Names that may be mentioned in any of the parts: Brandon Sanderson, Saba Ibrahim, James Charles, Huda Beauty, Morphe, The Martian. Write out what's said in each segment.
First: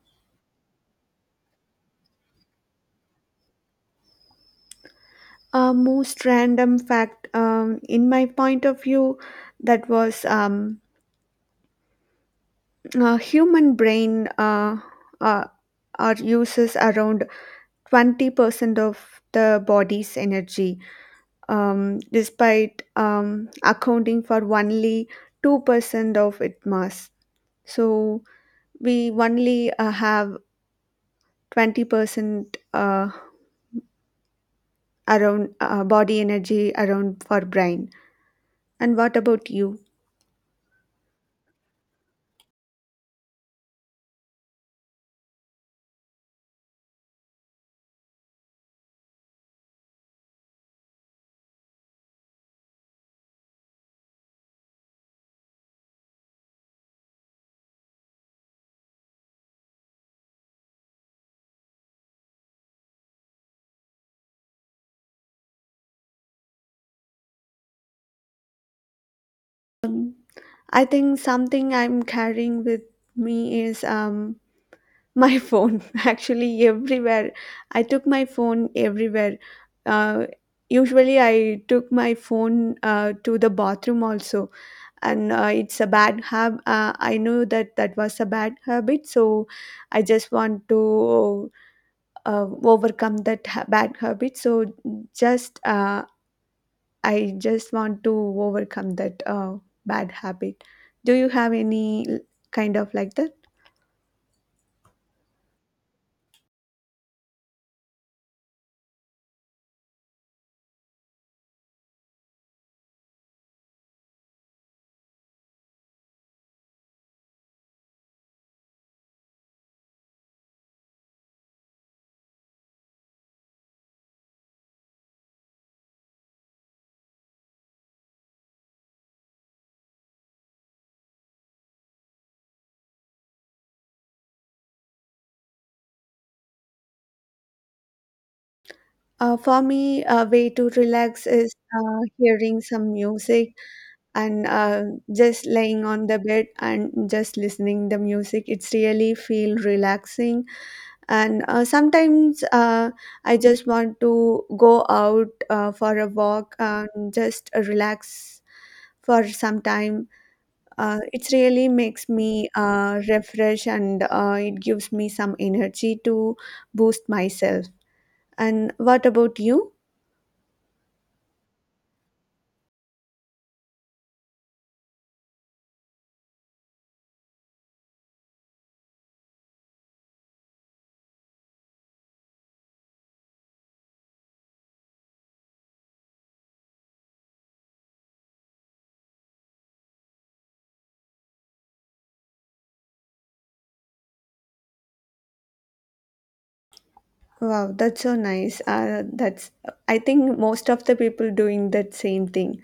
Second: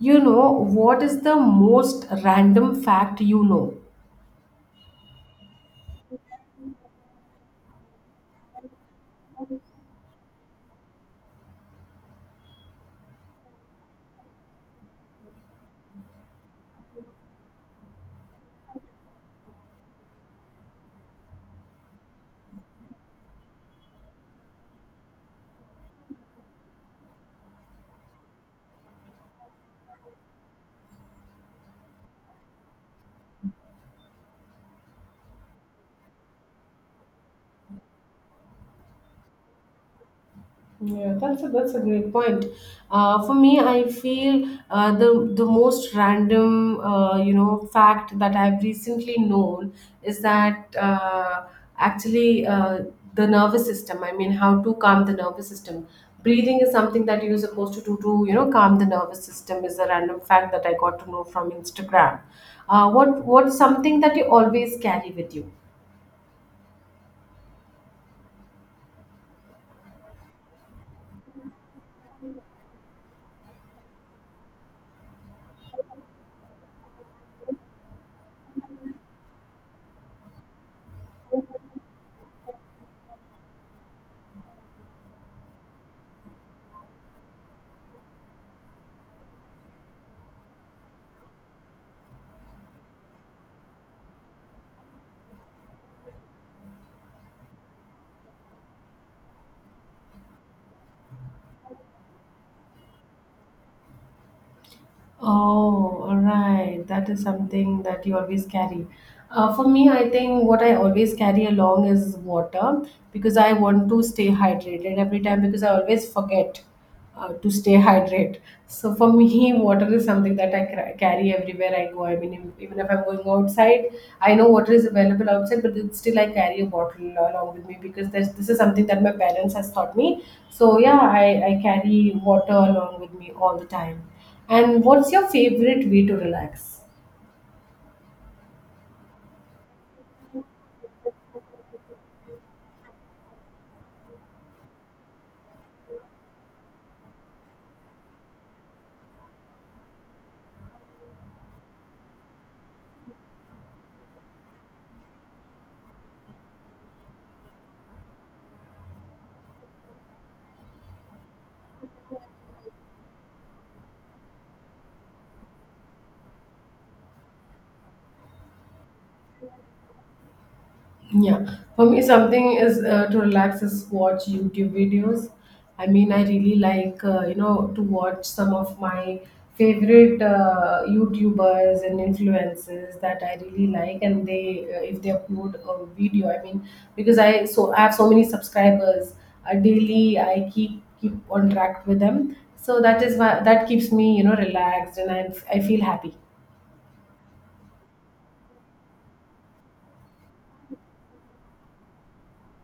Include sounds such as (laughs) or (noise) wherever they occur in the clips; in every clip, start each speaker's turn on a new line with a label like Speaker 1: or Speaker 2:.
Speaker 1: What is the most random fact you know?
Speaker 2: A most random fact, in my point of view, that was a human brain uh, are uses around 20% of the body's energy, despite accounting for only 2% of its mass. So we only have 20% around body energy around for brain. And what about you?
Speaker 1: Yeah, that's a great point. For me, I feel the most random fact that I've recently known is that actually the nervous system. I mean, how to calm the nervous system. Breathing is something that you're supposed to do to calm the nervous system. Is a random fact that I got to know from Instagram. What's something that you always carry with you?
Speaker 2: Um, I think something I'm carrying with me is my (laughs) phone actually everywhere. I took my phone everywhere. Uh, Usually I took my phone to the bathroom also, and it's a bad habit. I know that was a bad habit, so I just want to overcome bad habit. So just I just want to overcome that bad habit. Do you have any kind of like that?
Speaker 1: Oh, all right. That is something that you always carry. For me, I think what I always carry along is water because I want to stay hydrated every time because I always forget to stay (laughs) hydrated. So for me, (laughs) water is something that I carry everywhere I go. I mean, even if I'm going outside, I know water is available outside, but it's still I carry a bottle along with me because this is something that my parents has taught me. So yeah, I carry water along with me all the time. And what's your favorite way to relax?
Speaker 2: For me, a way to relax is hearing some music and just laying on the bed and just listening the music. It's really feel relaxing. And sometimes I just want to go out for a walk and just relax for some time. It really makes me refresh, and it gives me some energy to boost myself. And what about you?
Speaker 1: Yeah, for me, something is to relax is watch YouTube videos. I mean, I really like to watch some of my favorite YouTubers and influencers that I really like, and they if they upload a video, I mean, because I so I have so many subscribers daily, I keep on track with them. So that is why that keeps me relaxed, and I feel happy.
Speaker 2: Wow, that's so nice. That's, I think, most of the people doing that same thing.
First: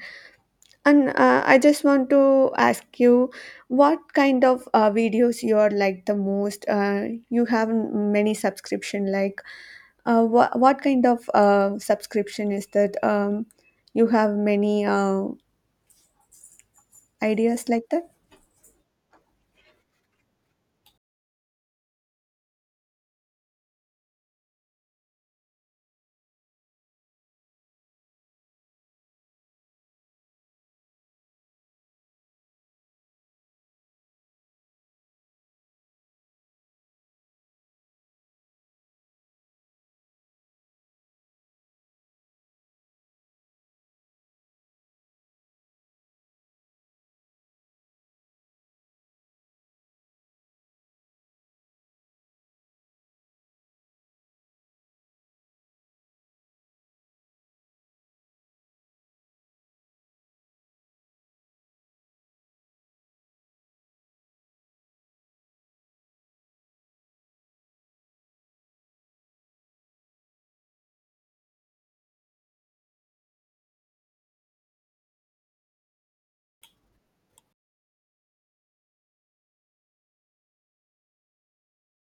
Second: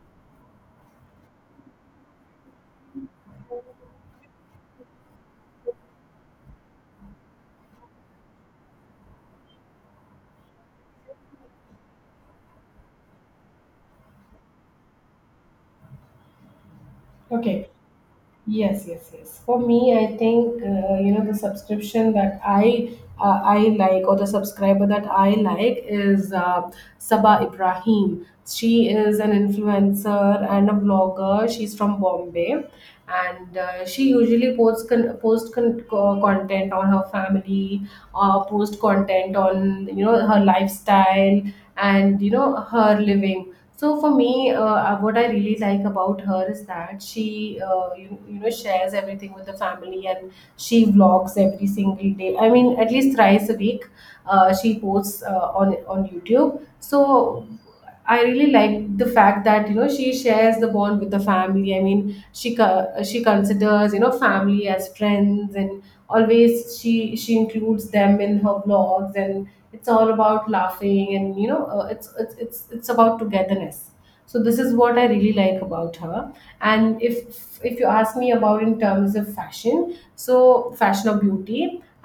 Speaker 2: And I just want to ask you, what kind of videos you are like the most? You have many subscription. Like, what kind of subscription is that? You have many ideas
Speaker 1: Okay.
Speaker 2: like that.
Speaker 1: Yes, yes, yes. For me, I think the subscription that I like or the subscriber that I like is Saba Ibrahim. She is an influencer and a blogger. She's from Bombay, and she usually posts content on her family, post content on her lifestyle and her living. So for me, what I really like about her is that she, you, you know, shares everything with the family and she vlogs every single day. I mean, at least thrice a week, she posts on YouTube. So I really like the fact that she shares the bond with the family. I mean, she considers family as friends, and always she includes them in her vlogs, and it's all about laughing and it's about togetherness. So this is what I really like about her. And if you ask me about in terms of fashion, so fashion or beauty,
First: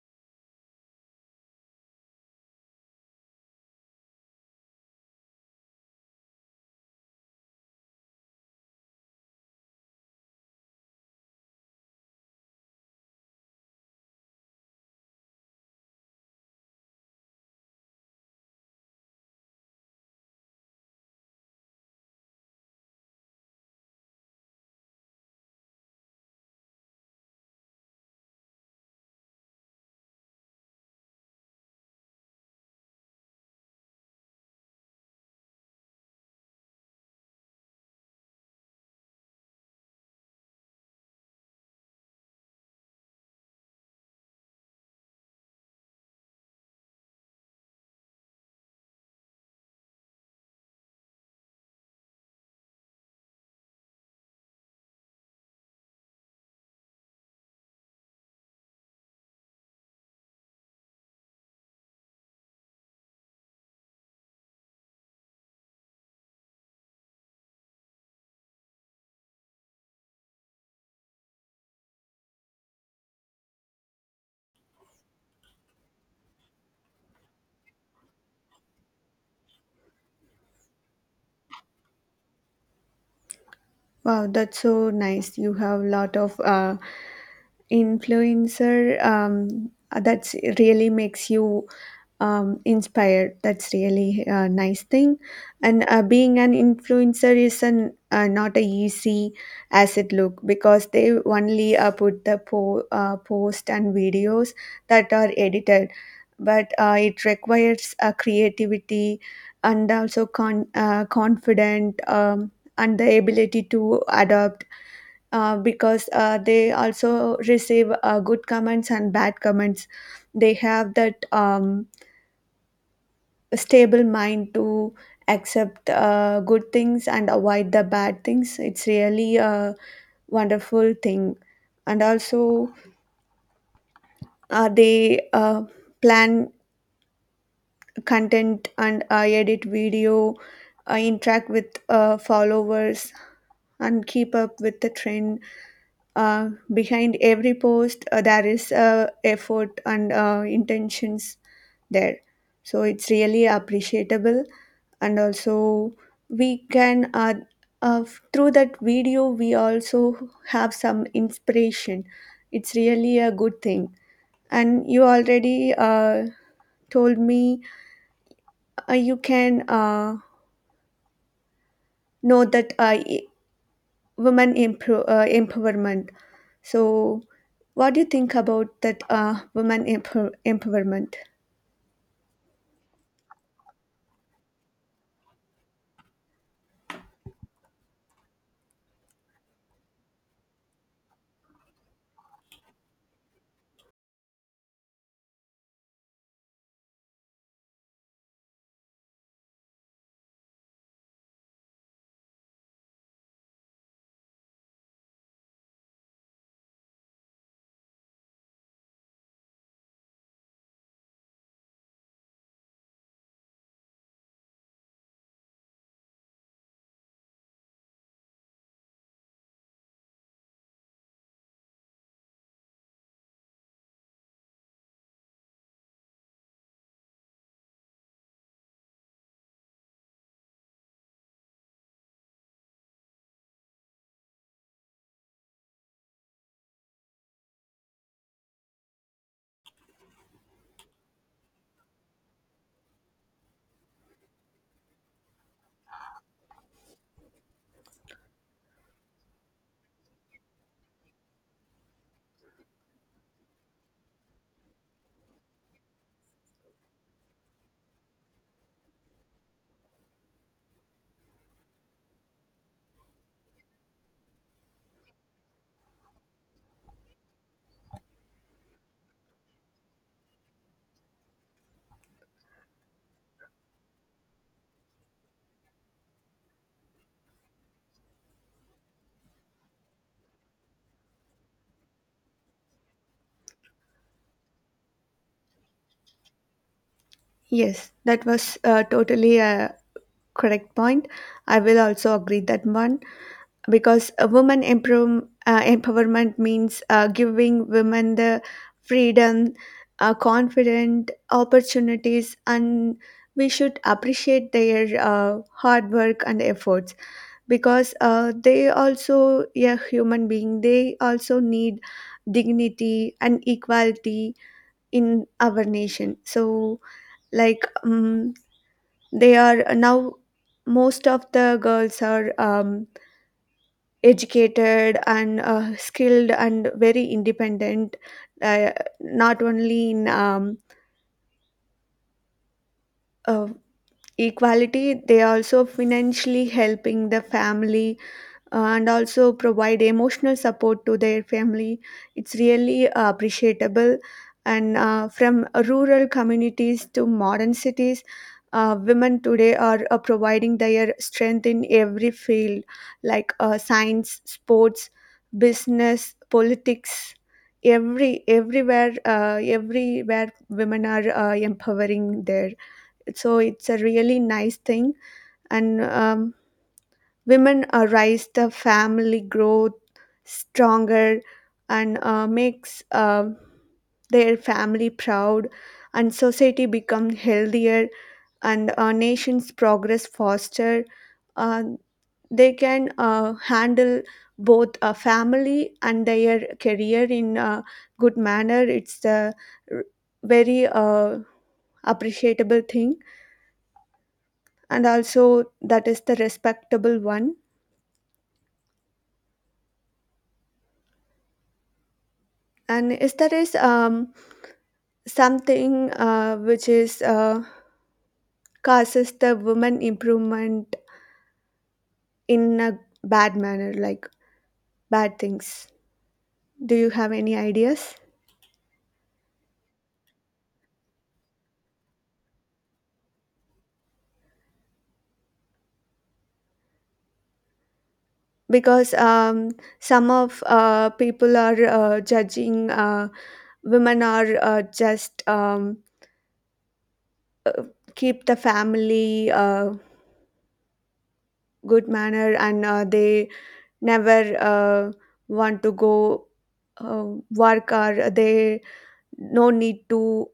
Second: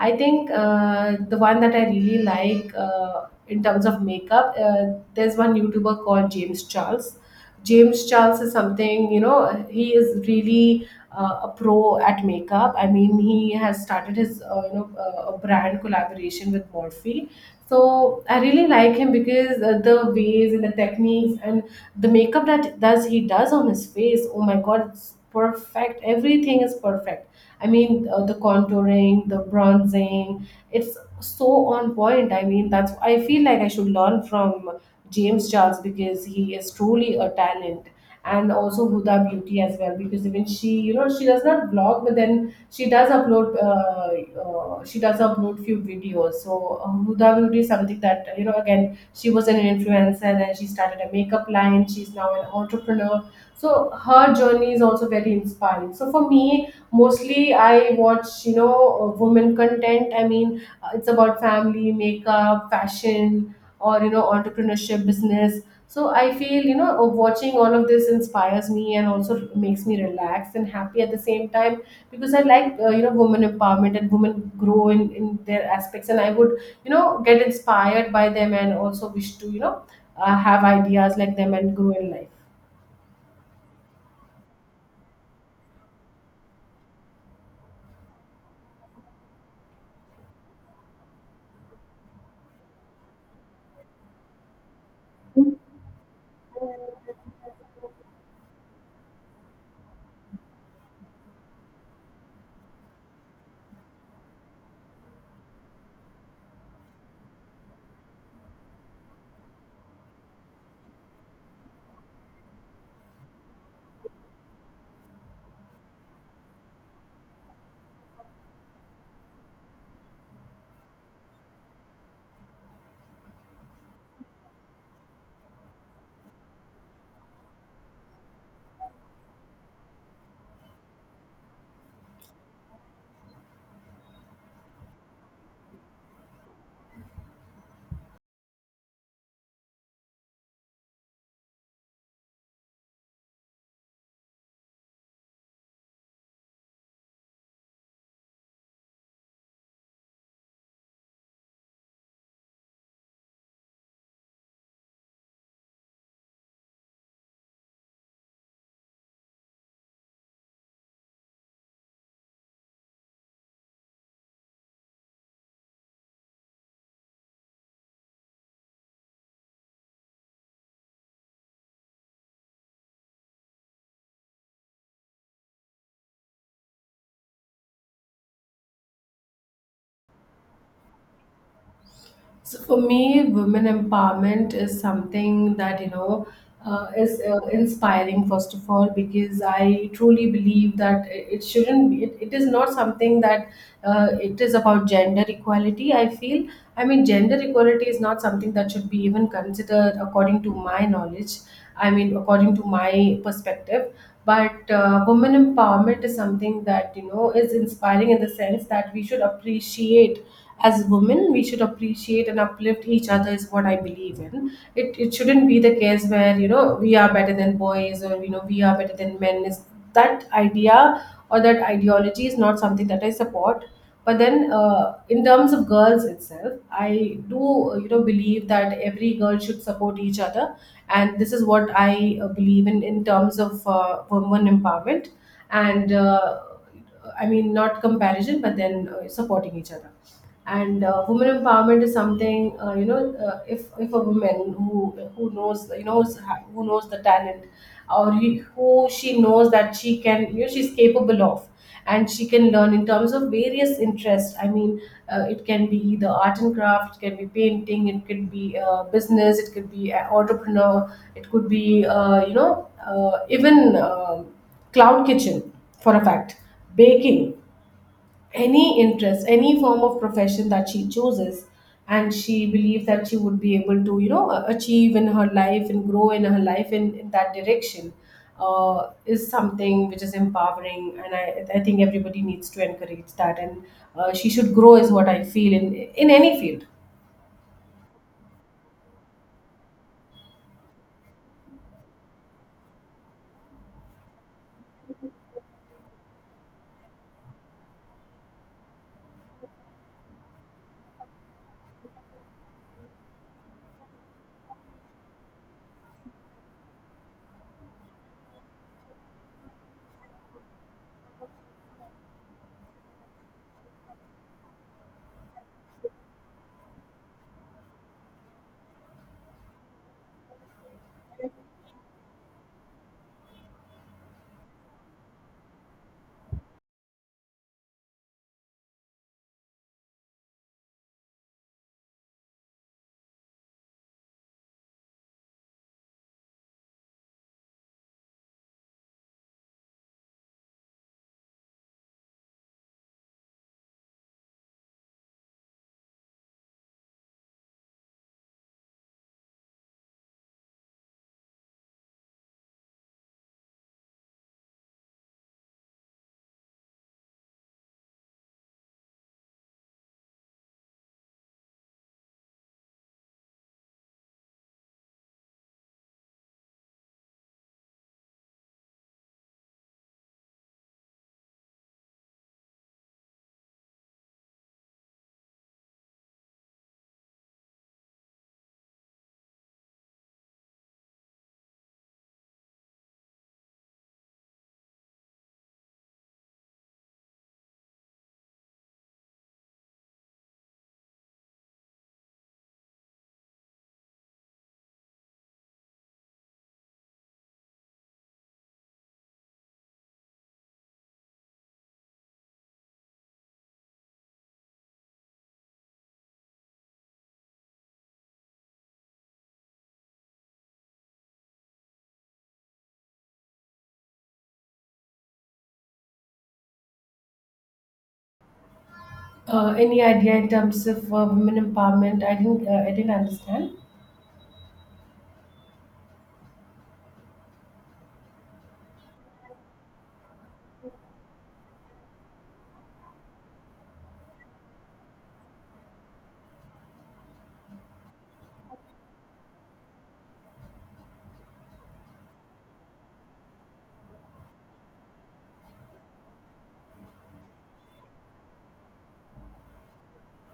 Speaker 1: I think the one that I really like in terms of makeup there's one YouTuber called James Charles. James Charles is something, he is really a pro at makeup. I mean, he has started his a brand collaboration with Morphe. So I really like him because the ways and the techniques and the makeup that does he does on his face. Oh my God, it's perfect. Everything is perfect. I mean, the contouring, the bronzing. It's so on point. I mean, that's I feel like I should learn from James Charles because he is truly a talent, and also Huda Beauty as well because even she does not vlog, but then she does upload. She does upload few videos. So Huda Beauty is something that. Again, she was an influencer, and she started a makeup line. She's now an entrepreneur. So her journey is also very inspiring. So for me, mostly I watch women content. I mean, it's about family, makeup, fashion, or entrepreneurship, business. So I feel watching all of this inspires me and also makes me relaxed and happy at the same time because I like women empowerment and women grow in their aspects, and I would get inspired by them and also wish to have ideas like them and grow in life.
Speaker 2: Wow, that's so nice. You have a lot of influencer. That's really makes you inspired. That's really a nice thing. And being an influencer is not a easy as it look, because they only put the post and videos that are edited, but it requires creativity and also confident. And the ability to adapt because they also receive good comments and bad comments. They have that stable mind to accept good things and avoid the bad things. It's really a wonderful thing. And also, they plan content and edit video, interact with followers, and keep up with the trend. Behind every post there is effort and intentions there, so it's really appreciable. And also, we can, uh, through that video we also have some inspiration. It's really a good thing. And you already told me you can know that women empowerment. So, what do you think about that women empowerment?
Speaker 1: So for me, women empowerment is something that is inspiring. First of all, because I truly believe that it shouldn't be. It is not something that it is about gender equality. I feel. I mean, gender equality is not something that should be even considered, according to my knowledge. I mean, according to my perspective. But women empowerment is something that is inspiring in the sense that we should appreciate. As women, we should appreciate and uplift each other is what I believe in. It shouldn't be the case where we are better than boys, or we are better than men is that idea, or that ideology is not something that I support. But then in terms of girls itself, I do believe that every girl should support each other, and this is what I believe in terms of women empowerment. And I mean, not comparison, but then supporting each other. And women empowerment is something if a woman who knows, you knows, who knows the talent, or he, who she knows that she can, she's capable of, and she can learn in terms of various interests. I mean, it can be either art and craft, it can be painting, it could be business, it could be an entrepreneur, it could be even cloud kitchen, for a fact, baking, any interest, any form of profession that she chooses, and she believes that she would be able to achieve in her life and grow in her life in that direction, is something which is empowering, and I think everybody needs to encourage that, and she should grow is what I feel in any field.
Speaker 2: Yes, that was totally a correct point. I will also agree that one, because a woman empowerment means giving women the freedom, confident, opportunities, and we should appreciate their hard work and efforts, because they also a human being, they also need dignity and equality in our nation. So, like, they are now most of the girls are educated and skilled and very independent, uh, not only in uh, equality. They are also financially helping the family and also provide emotional support to their family. It's really appreciable. And from rural communities to modern cities, women today are providing their strength in every field like science, sports, business, politics. Everywhere women are empowering there. So it's a really nice thing, and women rise the family growth stronger, and makes their family proud, and society become healthier, and nations progress faster. Uh, they can handle both a family and their career in a good manner. It's a r- very appreciable thing, and also that is the respectable one. And is there is something which is causes the woman improvement in a bad manner, like bad things. Do you have any ideas?
Speaker 1: Any idea in terms of women empowerment? I didn't understand.
Speaker 2: Because some of people are judging women are just keep the family good manner, and they never want to go uh, work, or they no need to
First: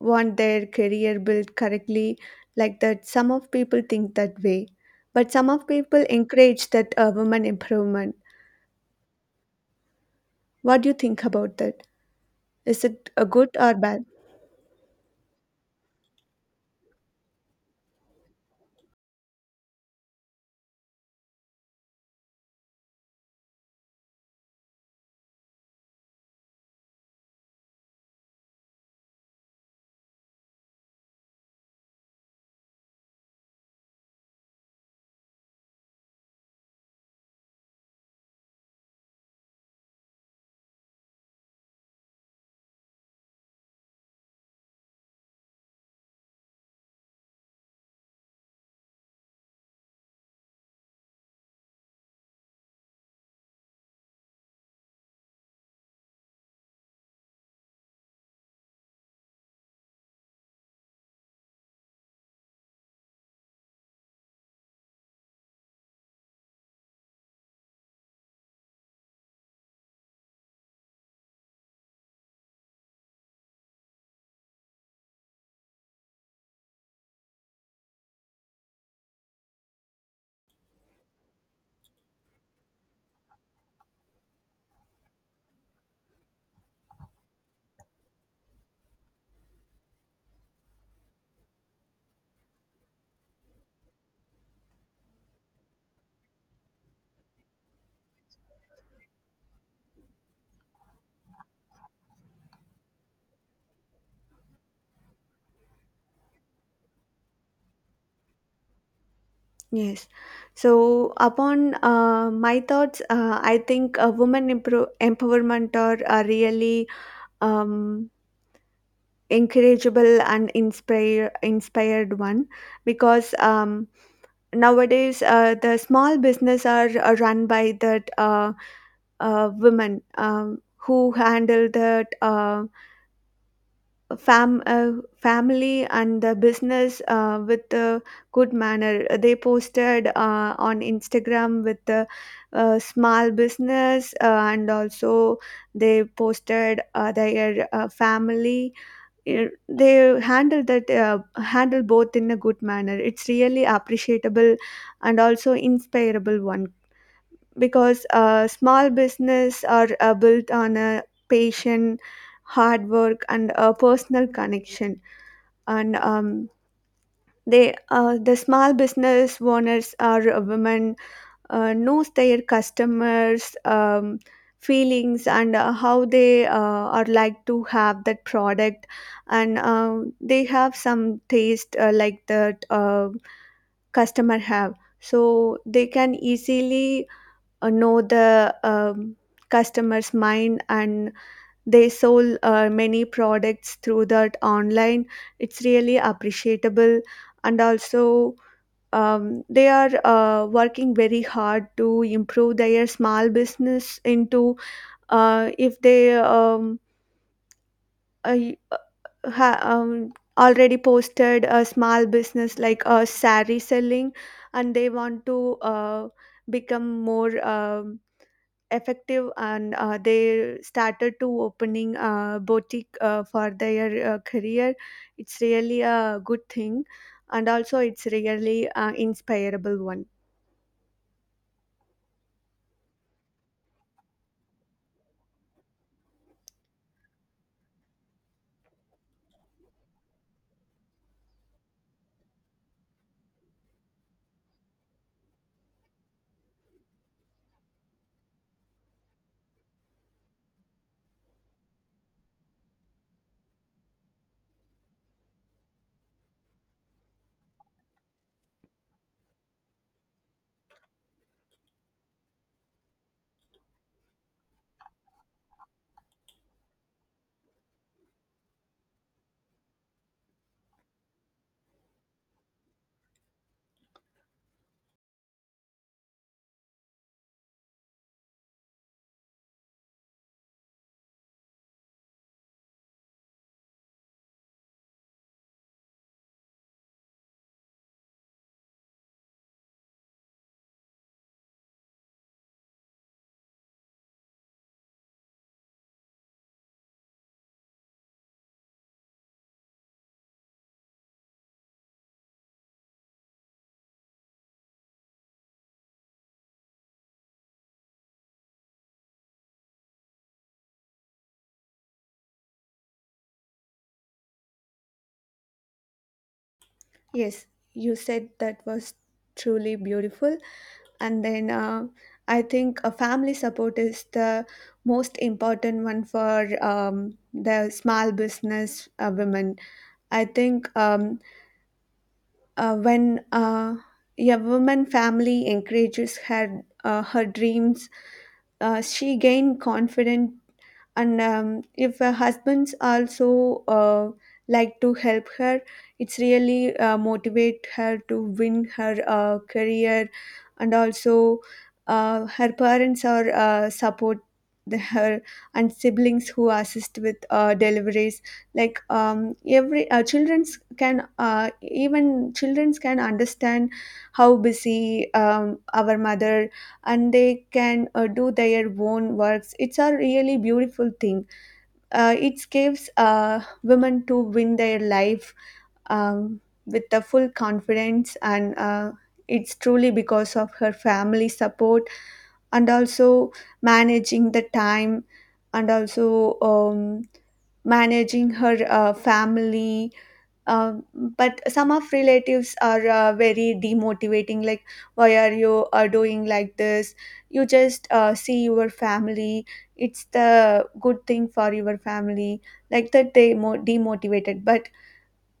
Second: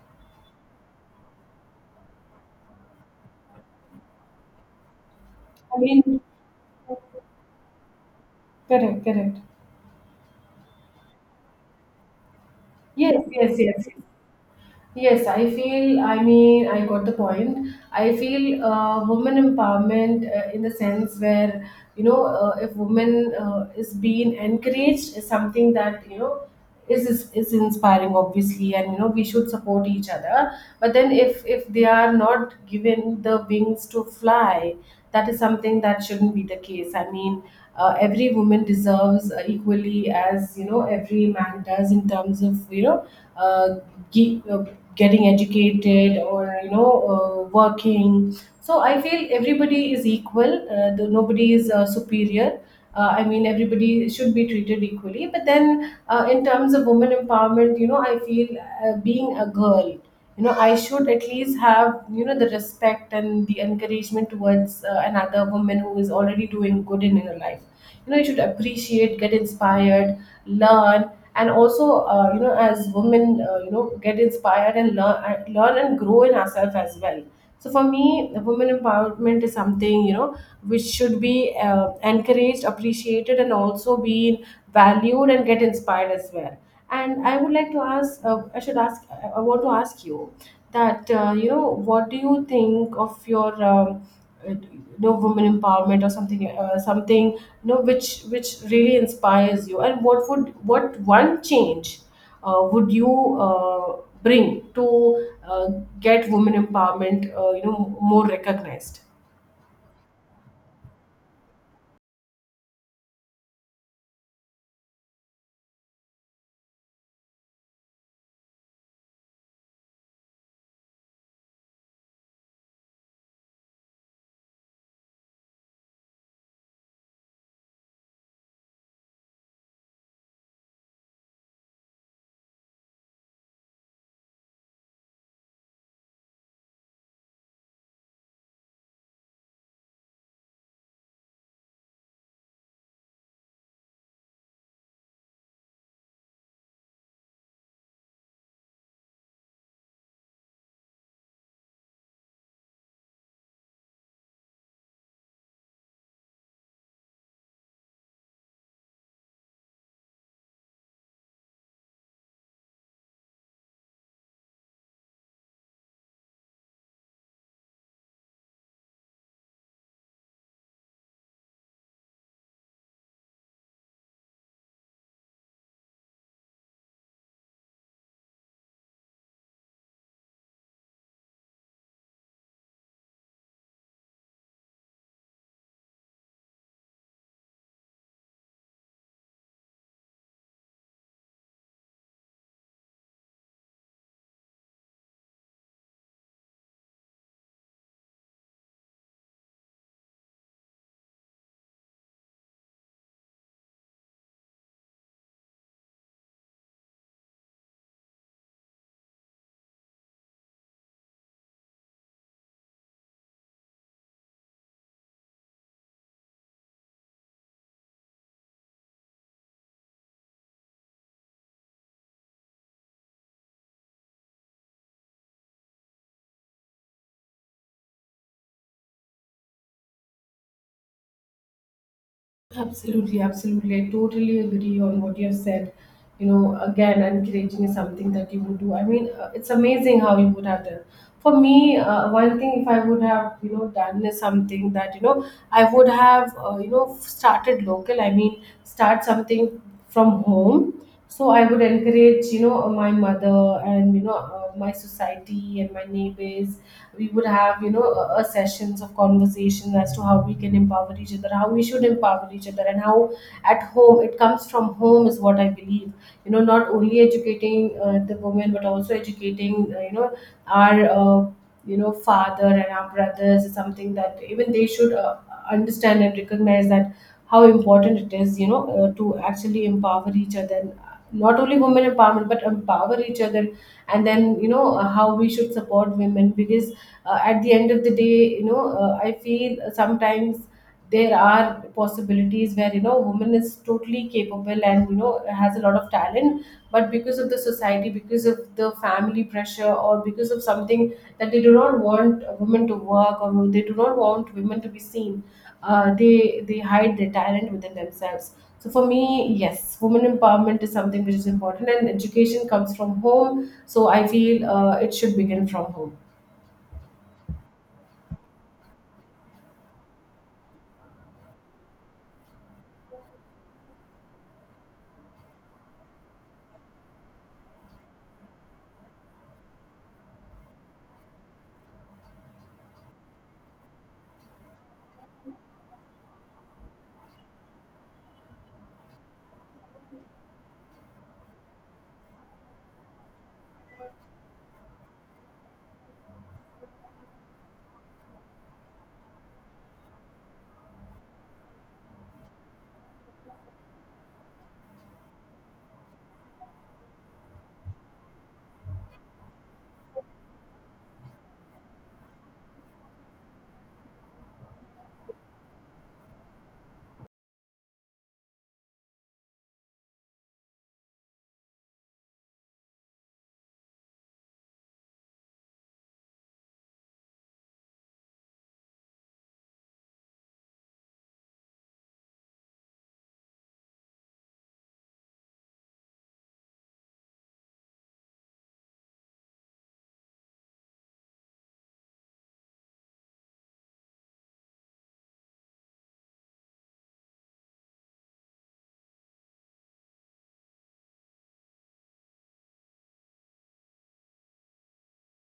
Speaker 2: want their career built correctly. Like that, some of people think that way, but some of
Speaker 1: I
Speaker 2: people
Speaker 1: mean,
Speaker 2: encourage that women improvement.
Speaker 1: correct, correct.
Speaker 2: What do you think about that? Is it
Speaker 1: Yes,
Speaker 2: a good
Speaker 1: yes,
Speaker 2: or
Speaker 1: yes. Yes.
Speaker 2: bad?
Speaker 1: Yes, I feel, I mean, I got the point. I feel women empowerment in the sense where, if women is being encouraged is something that, is inspiring obviously, and we should support each other. But then if they are not given the wings to fly, that is something that shouldn't be the case. I mean, every woman deserves equally as every man does in terms of uh, ge- uh, getting educated or working. So I feel everybody is equal, nobody is superior. I mean everybody should be treated equally, but then in terms of women empowerment, I feel being a girl, I should at least have the respect and the encouragement towards another woman who is already doing good in her life. You should appreciate, get inspired, learn, and also as women, get inspired and learn and grow in ourselves as well. So for me, women empowerment is something, which should be encouraged, appreciated, and also be valued, and get inspired as well. And I would like to ask I want to ask you that what do you think of your women empowerment, or something something which really inspires you, and what one change would you bring to uh, get women empowerment more recognized.
Speaker 2: Yes. So upon my thoughts, I think women empowerment are really um, encourageable and inspired one, because nowadays the small business are run by that women who handle that fam- uh, family and the business with a good manner. They posted on Instagram with the small business, and also they posted their family. They handle both in a good manner. It's really appreciable and also inspirable one, because small business are built on a patient, hard work and a personal connection. And the small business owners are women knows their customers feelings and how they are like to have that product. And they have some taste like that customer have, so they can easily know the customer's mind, and they sold many products through that online. It's really appreciable. And also they are working very hard to improve their small business into. If they uh, already posted a small business like a saree selling, and they want to become more effective, and they started to opening a boutique for their career. It's really a good thing, and also it's really inspirable one.
Speaker 1: Absolutely, absolutely. I totally agree on what you have said. Again, encouraging is something that you would do. I mean, it's amazing how you would have done. For me, one thing if I would have, you know, done is something that, I would have started local. I mean, start something from home, so I would encourage, you know, my mother and, you know, my society and my neighbors. We would have, you know, sessions of conversation as to how we can empower each other, how we should empower each other, and how at home, it comes from home is what I believe. You know, not only educating the women, but also educating, you know, our you know, father and our brothers is something that even they should understand and recognize that how important it is, you know, to actually empower each other. And not only women empowerment, but empower each other. And then, you know, how we should support women, because at the end of the day, you know, I feel sometimes there are possibilities where, you know, woman is totally capable and, you know, has a lot of talent, but because of the society, because of the family pressure, or because of something that they do not want women to work, or they do not want women to be seen, they hide their talent within themselves. So for me, yes, women empowerment is something which is important, and education comes from home, so I feel it should begin from home.
Speaker 2: Yes, you said that was truly beautiful. And then I think a family support is the most important one for the small business women. I think when a woman family encourages her dreams, she gained confidence. And if husbands also like to help her, it's really motivate her to win her career. And also her parents are support her, and siblings who assist with deliveries, like, every children's can even children's can understand how busy our mother, and they can do their own works. It's a really beautiful thing. It gives women to win their life with the full confidence, and it's truly because of her family support. And also managing the time, and also managing her family. But some of relatives are very demotivating, like, why are you doing like this? You just see your family. It's the good thing for your family. Like that they demotivated, but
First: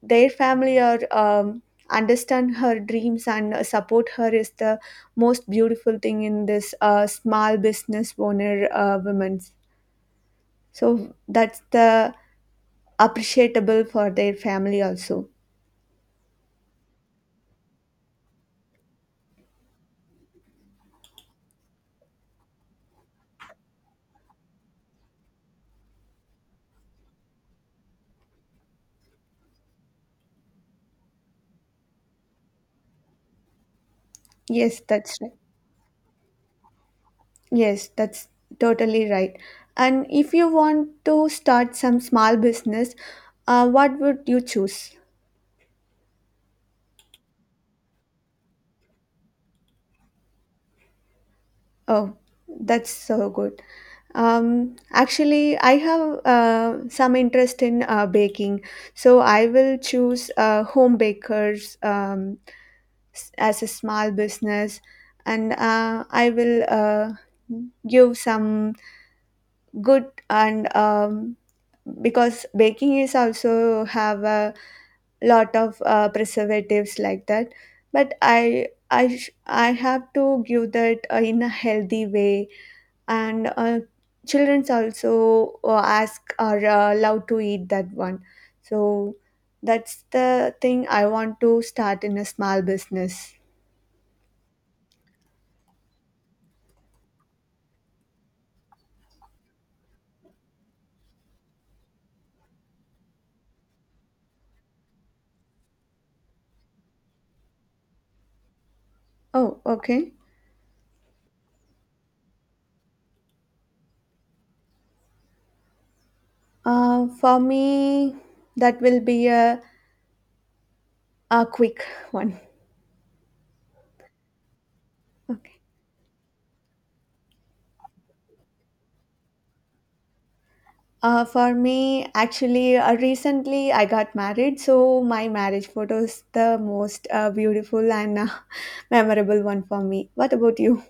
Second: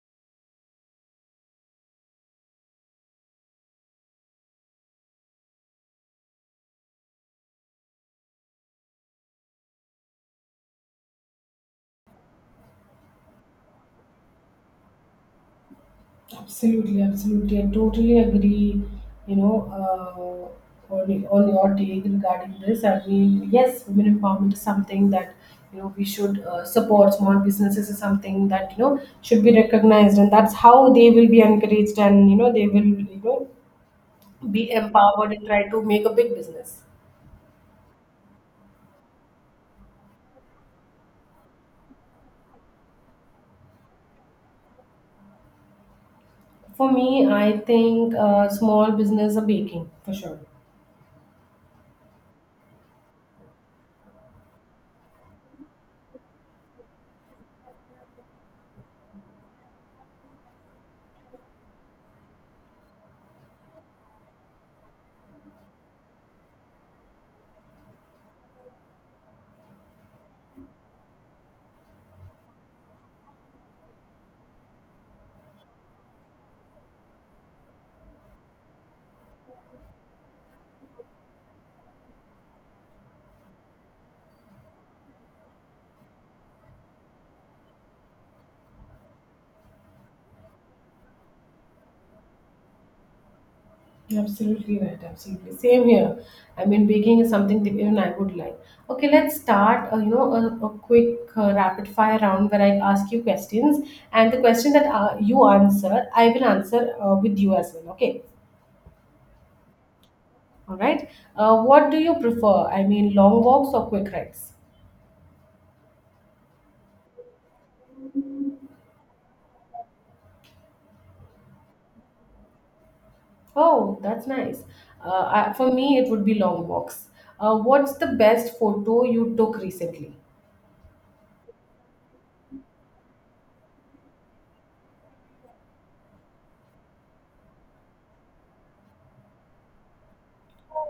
Speaker 2: their family are, understand her dreams and support her, is the most beautiful thing in this small business owner women's. So that's the appreciable for their family also.
Speaker 1: Absolutely, absolutely. I totally agree, you know, on your take regarding this. I mean, yes, women empowerment is something that, you know, we should support. Small businesses is something that, you know, should be recognized. And that's how they will be encouraged and, you know, they will, you know, be
Speaker 2: Yes, that's right.
Speaker 1: empowered and try to make a big business.
Speaker 2: Yes, that's totally right. And if you want to start some small business, what would you choose?
Speaker 1: For me, I think small business are baking, for sure.
Speaker 2: Oh, that's so good. Actually, I have some interest in baking, so I will choose home bakers, as a small business, and I will give some good and because baking is also have a lot of preservatives like that, but I have to give that in a healthy way, and children's also ask or love to eat that one, so that's the thing I want to start in a small business.
Speaker 1: You're absolutely right. Absolutely. Same here. I mean, baking is something that even I would like. Okay, let's start. You know, a quick rapid fire round where I ask you questions, and the question that you answer, I will answer with you as well. Okay.
Speaker 2: Oh, okay.
Speaker 1: All right. What do you prefer? I mean, long walks or quick rides?
Speaker 2: For me, that will be a quick (laughs) one.
Speaker 1: Oh, that's nice. I,
Speaker 2: Okay.
Speaker 1: for me, it would be long walks. What's the best photo you took recently?
Speaker 2: For me, actually, recently I got married, so my marriage photo is the most beautiful and (laughs) memorable one for me. What about you?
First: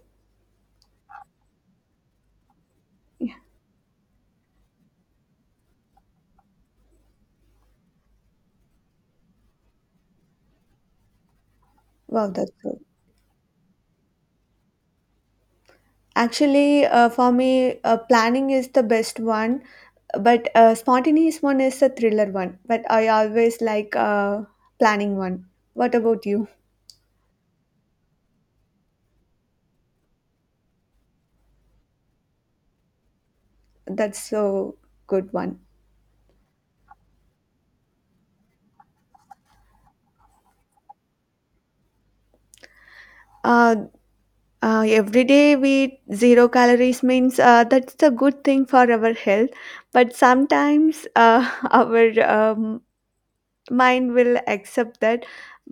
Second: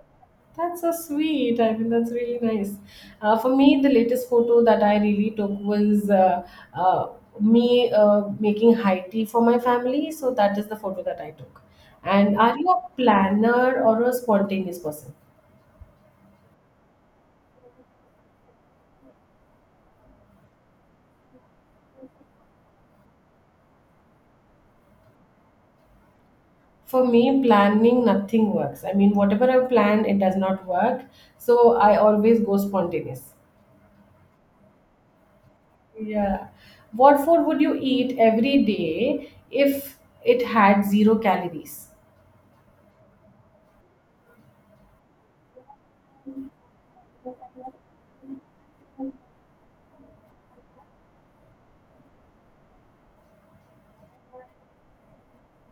Speaker 1: That's so sweet. I mean, that's really nice.
Speaker 2: Yeah.
Speaker 1: For me, the latest photo that I really took was uh, me making high tea for my family. So that is the photo that I took.
Speaker 2: Wow,
Speaker 1: And
Speaker 2: that's
Speaker 1: are you
Speaker 2: cool.
Speaker 1: a planner or a spontaneous person?
Speaker 2: Actually, for me, planning is the best one, but spontaneous one is the thriller one. But I always like planning one. What about you?
Speaker 1: For me, planning nothing works. I mean, whatever I plan, it does not work. So I always go spontaneous.
Speaker 2: That's so good one.
Speaker 1: Yeah. What food would you eat every day if it had zero calories?
Speaker 2: Uh, every day we zero calories means that's a good thing for our health. But sometimes (laughs) our mind will accept that.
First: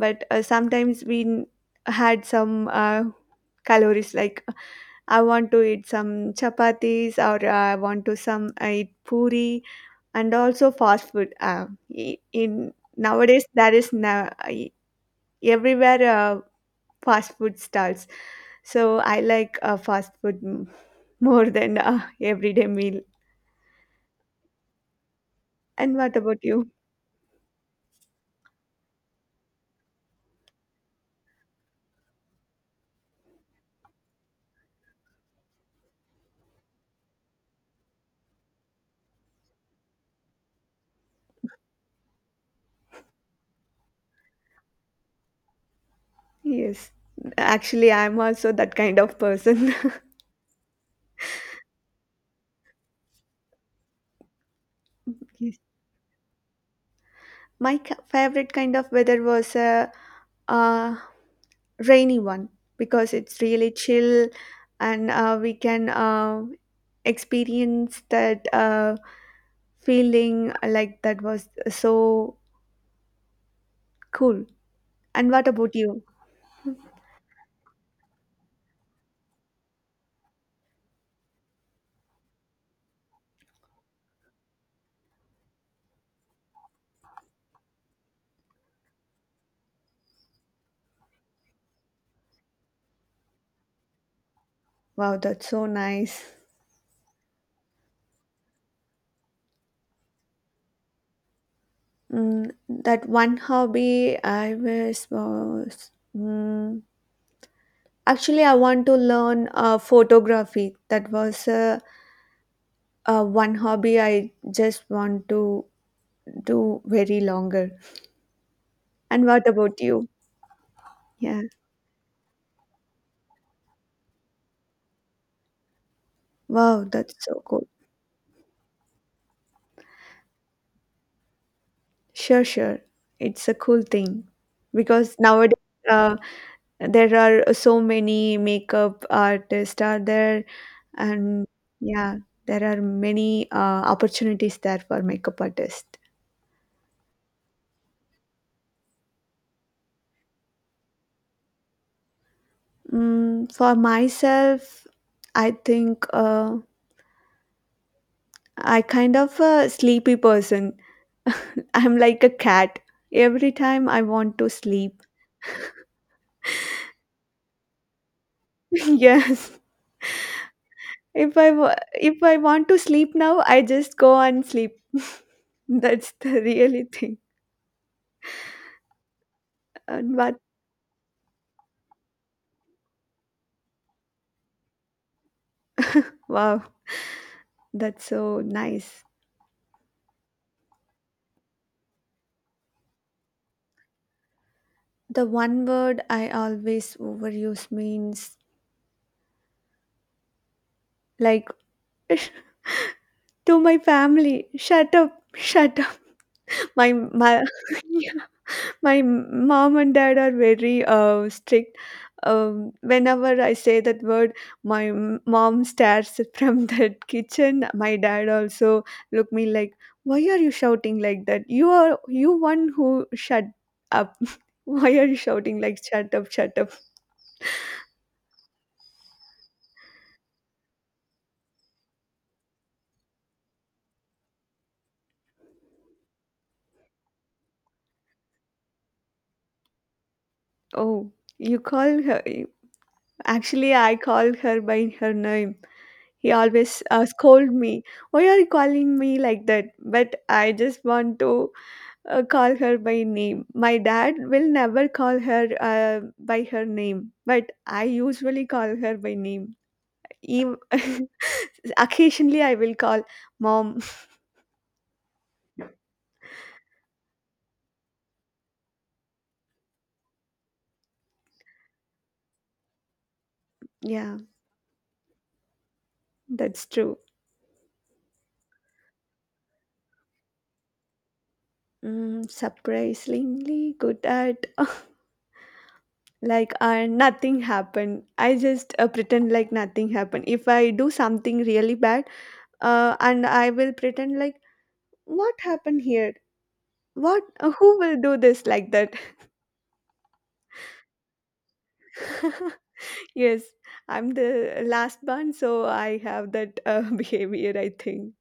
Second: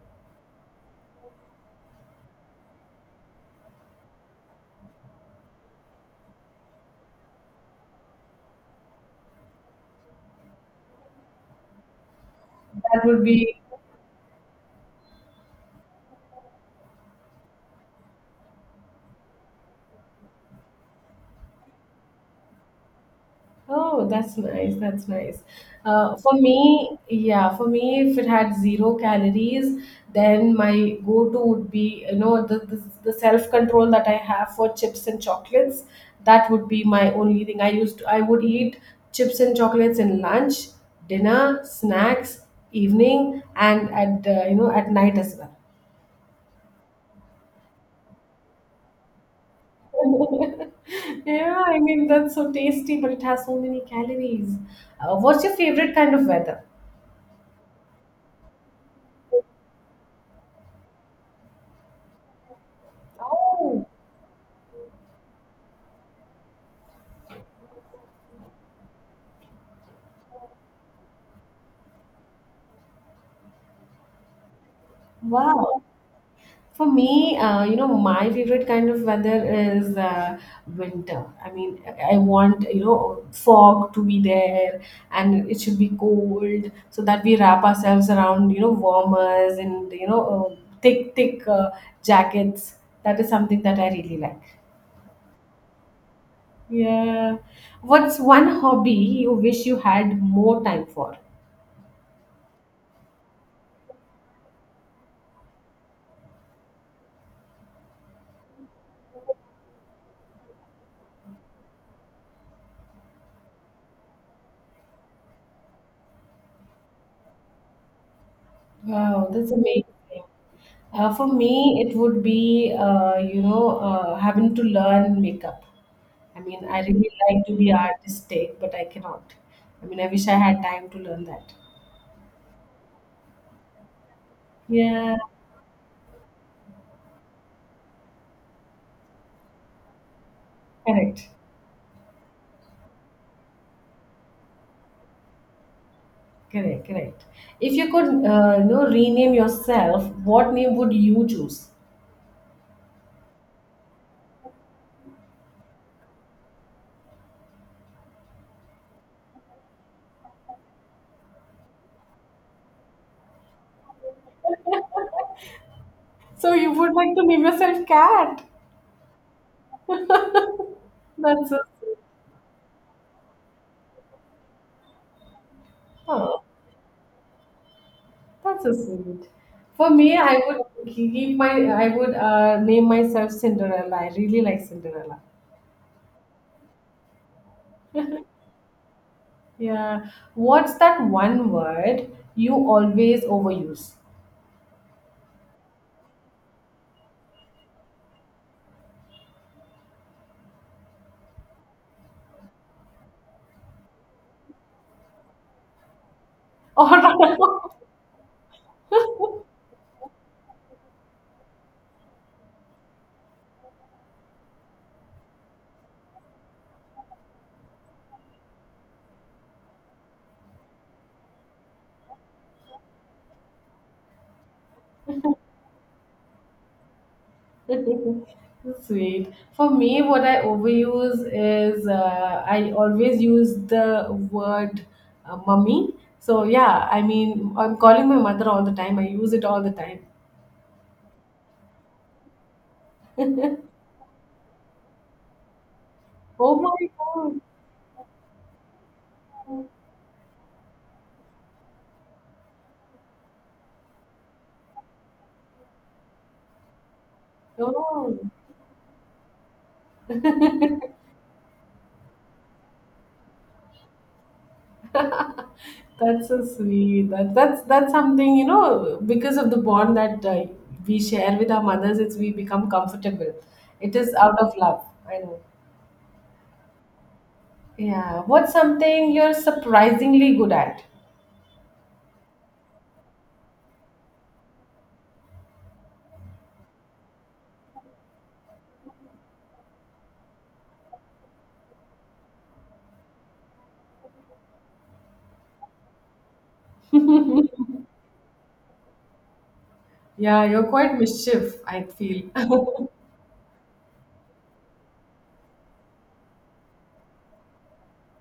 Speaker 2: But sometimes we had some calories, like, I want to eat some chapatis or I want to some eat puri and also fast food. In
Speaker 1: That would
Speaker 2: nowadays
Speaker 1: be.
Speaker 2: there is everywhere fast food stalls, so I like fast food more than everyday meal.
Speaker 1: Oh, that's nice. That's nice.
Speaker 2: And what
Speaker 1: For
Speaker 2: about you?
Speaker 1: me, yeah, for me, if it had zero calories, then my go-to would be, you know, the self-control that I have for chips and chocolates. That would be my only thing. I would eat chips and chocolates in lunch, dinner, snacks, evening, and at, you know, at night as well.
Speaker 2: Yes. Actually, I'm also that kind of person. (laughs)
Speaker 1: (laughs) Yeah, I mean, that's so tasty, but it has so many calories. What's your
Speaker 2: Yes.
Speaker 1: favorite kind of weather?
Speaker 2: My favorite kind of weather was a uh, uh, rainy one, because it's really
Speaker 1: Oh,
Speaker 2: chill, and we can experience that feeling, like that was so cool. And what about
Speaker 1: wow.
Speaker 2: you?
Speaker 1: For me, you know, my favorite kind of weather is winter. I mean, I want, you know, fog to be there, and it should be cold so that we wrap ourselves around, you know, warmers, and, you know, thick jackets. That is something that I really like.
Speaker 2: Wow, that's so nice.
Speaker 1: Yeah. What's one hobby you wish you had more time for?
Speaker 2: That one hobby I wish was. Actually, I want to learn photography. That was one hobby I just want to do very longer. And
Speaker 1: Wow,
Speaker 2: what
Speaker 1: that's
Speaker 2: about you?
Speaker 1: amazing. For
Speaker 2: Yeah.
Speaker 1: me, it would be, you know, having to learn makeup. I mean, I
Speaker 2: Wow,
Speaker 1: really
Speaker 2: that's so
Speaker 1: like to
Speaker 2: cool.
Speaker 1: be artistic, but I cannot. I mean, I wish I had time to learn that.
Speaker 2: Sure, sure. It's a cool thing, because
Speaker 1: Yeah,
Speaker 2: nowadays uh, there are so many makeup artists are there,
Speaker 1: correct,
Speaker 2: and yeah, there are many opportunities there for makeup artists.
Speaker 1: correct, correct. If you could, you know, rename yourself, what name would you choose?
Speaker 2: For myself, I think I kind of a sleepy person. (laughs) I'm like a cat. Every time I want to sleep,
Speaker 1: So you would like to name yourself Cat.
Speaker 2: (laughs) yes.
Speaker 1: (laughs) That's so sweet.
Speaker 2: If I want to sleep now, I just go and sleep. (laughs) That's the
Speaker 1: Oh,
Speaker 2: really thing.
Speaker 1: that's so sweet. For
Speaker 2: And
Speaker 1: me,
Speaker 2: but
Speaker 1: give my I would name myself Cinderella. I really like Cinderella.
Speaker 2: wow, that's so nice.
Speaker 1: Yeah. What's that one word you always overuse?
Speaker 2: The one word I always overuse means, like, (laughs) to my family, shut up, shut up. My
Speaker 1: (laughs)
Speaker 2: (laughs) mom and dad are very strict, whenever I say that word, my mom stares (laughs) from that kitchen. My dad also look me, like, why are you shouting like that? You one who shut up? (laughs) Why are you shouting like shut up, shut up?
Speaker 1: Or Sweet. For me, what I overuse is, I always use the word mummy. So, yeah, I mean, I'm calling my mother all the time. I use it all the time.
Speaker 2: Oh, you call her. Actually, I call her by her name. He
Speaker 1: Oh
Speaker 2: always
Speaker 1: my
Speaker 2: scold me, why are you calling me like that? But I just want to call her by name. My dad will never call her by her name, but
Speaker 1: God.
Speaker 2: I
Speaker 1: Oh.
Speaker 2: usually call her by name. Even
Speaker 1: (laughs)
Speaker 2: (laughs) occasionally, I will call mom. (laughs)
Speaker 1: That's so sweet. That's that's something, you know, because of the bond that we share with our mothers. It's we become comfortable. It is
Speaker 2: Yeah,
Speaker 1: out of love. I know.
Speaker 2: that's true.
Speaker 1: Yeah. What's something you're surprisingly good at?
Speaker 2: Surprisingly good at. (laughs) Like, nothing happened. I just pretend like nothing happened. If I do something really bad, and I will pretend, like, what happened here? What? Who will do this like that?
Speaker 1: Yeah, you're quite mischief, I feel. (laughs)
Speaker 2: (laughs) Yes, I'm the last born, so I have that (laughs) behavior, I think.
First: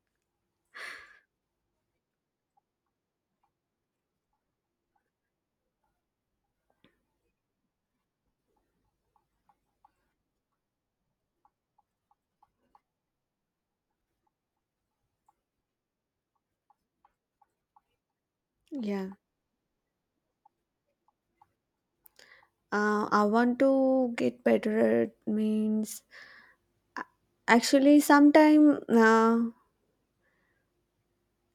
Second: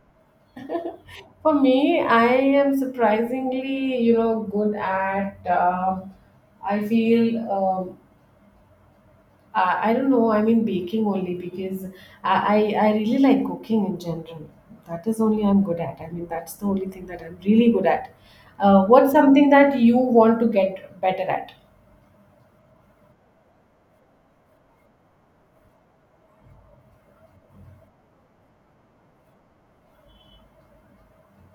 Speaker 1: For me, I am surprisingly, you know, good at. I feel. Uh, I don't know. I mean, baking only because I, I really like cooking in general. That is only I'm good at. I mean, that's the only thing that I'm really good at.
Speaker 2: Yeah.
Speaker 1: What's something that you want to get better at?
Speaker 2: I want to get better at means, actually sometime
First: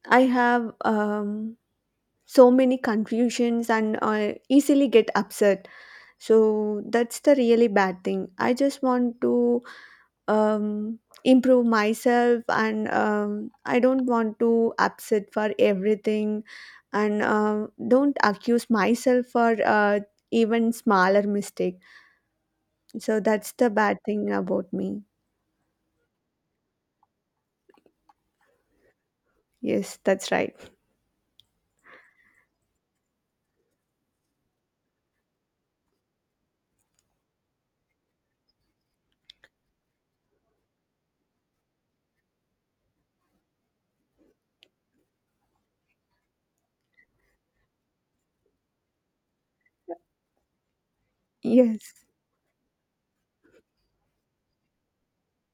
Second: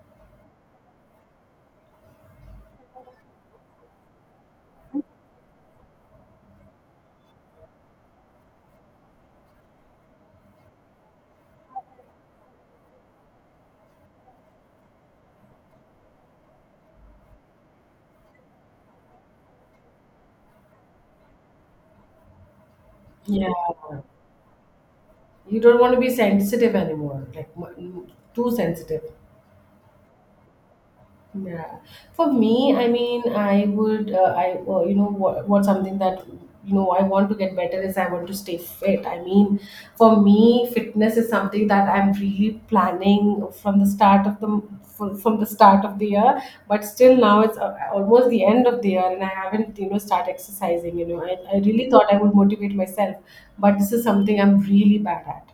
Speaker 2: I have so many confusions, and I easily get upset. So that's the really bad thing. I just want to improve myself, and I don't want to upset for everything, and don't accuse myself for even smaller mistake. So
Speaker 1: Yeah.
Speaker 2: that's the bad thing about me.
Speaker 1: You don't want to be sensitive anymore, like too sensitive.
Speaker 2: Yes, that's right.
Speaker 1: Yeah, for me, I mean, I would, I, you know, what something that, you know, I want to get better is I want to stay fit. I mean, for me, fitness is something that I'm really planning from the start of the from the start of the year. But still, now it's almost the end of the year, and I haven't, you know, start exercising. You know, I,
Speaker 2: (laughs)
Speaker 1: I really
Speaker 2: Yes,
Speaker 1: thought I would motivate myself, but this is something I'm really bad at.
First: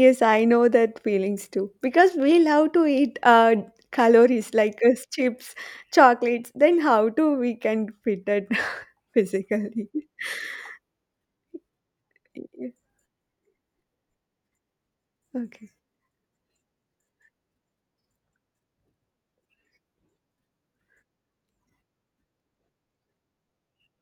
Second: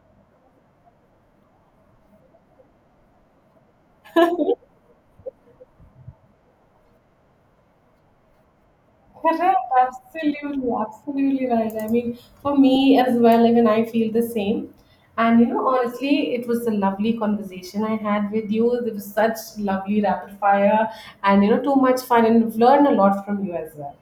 Speaker 2: yes, I know that feelings too, because we love to eat calories like chips, chocolates. Then how do we can fit it (laughs)
Speaker 1: Correct,
Speaker 2: physically?
Speaker 1: absolutely, absolutely right. I mean, for
Speaker 2: (laughs)
Speaker 1: me as well, even I feel the same. And you know,
Speaker 2: Okay.
Speaker 1: honestly, it was a lovely conversation I had with you. There was such lovely rapid fire and, you know, too much fun, and we've learned a lot from you as well.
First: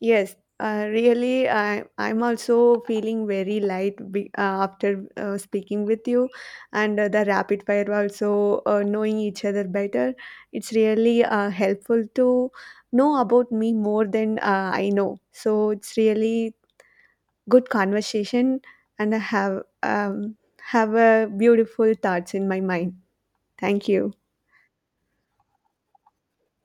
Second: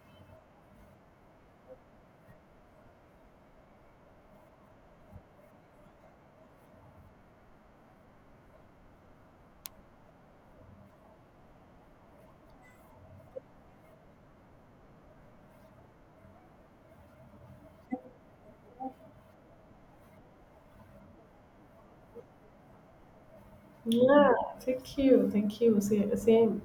Speaker 2: Yes, really, I'm also feeling very light after speaking with you, and the rapid fire, also knowing each other better. It's really helpful to know about me more than I know. So it's really good conversation, and I have a beautiful thoughts in my mind. Thank you.
Speaker 1: Yeah, thank you, thank you. Same.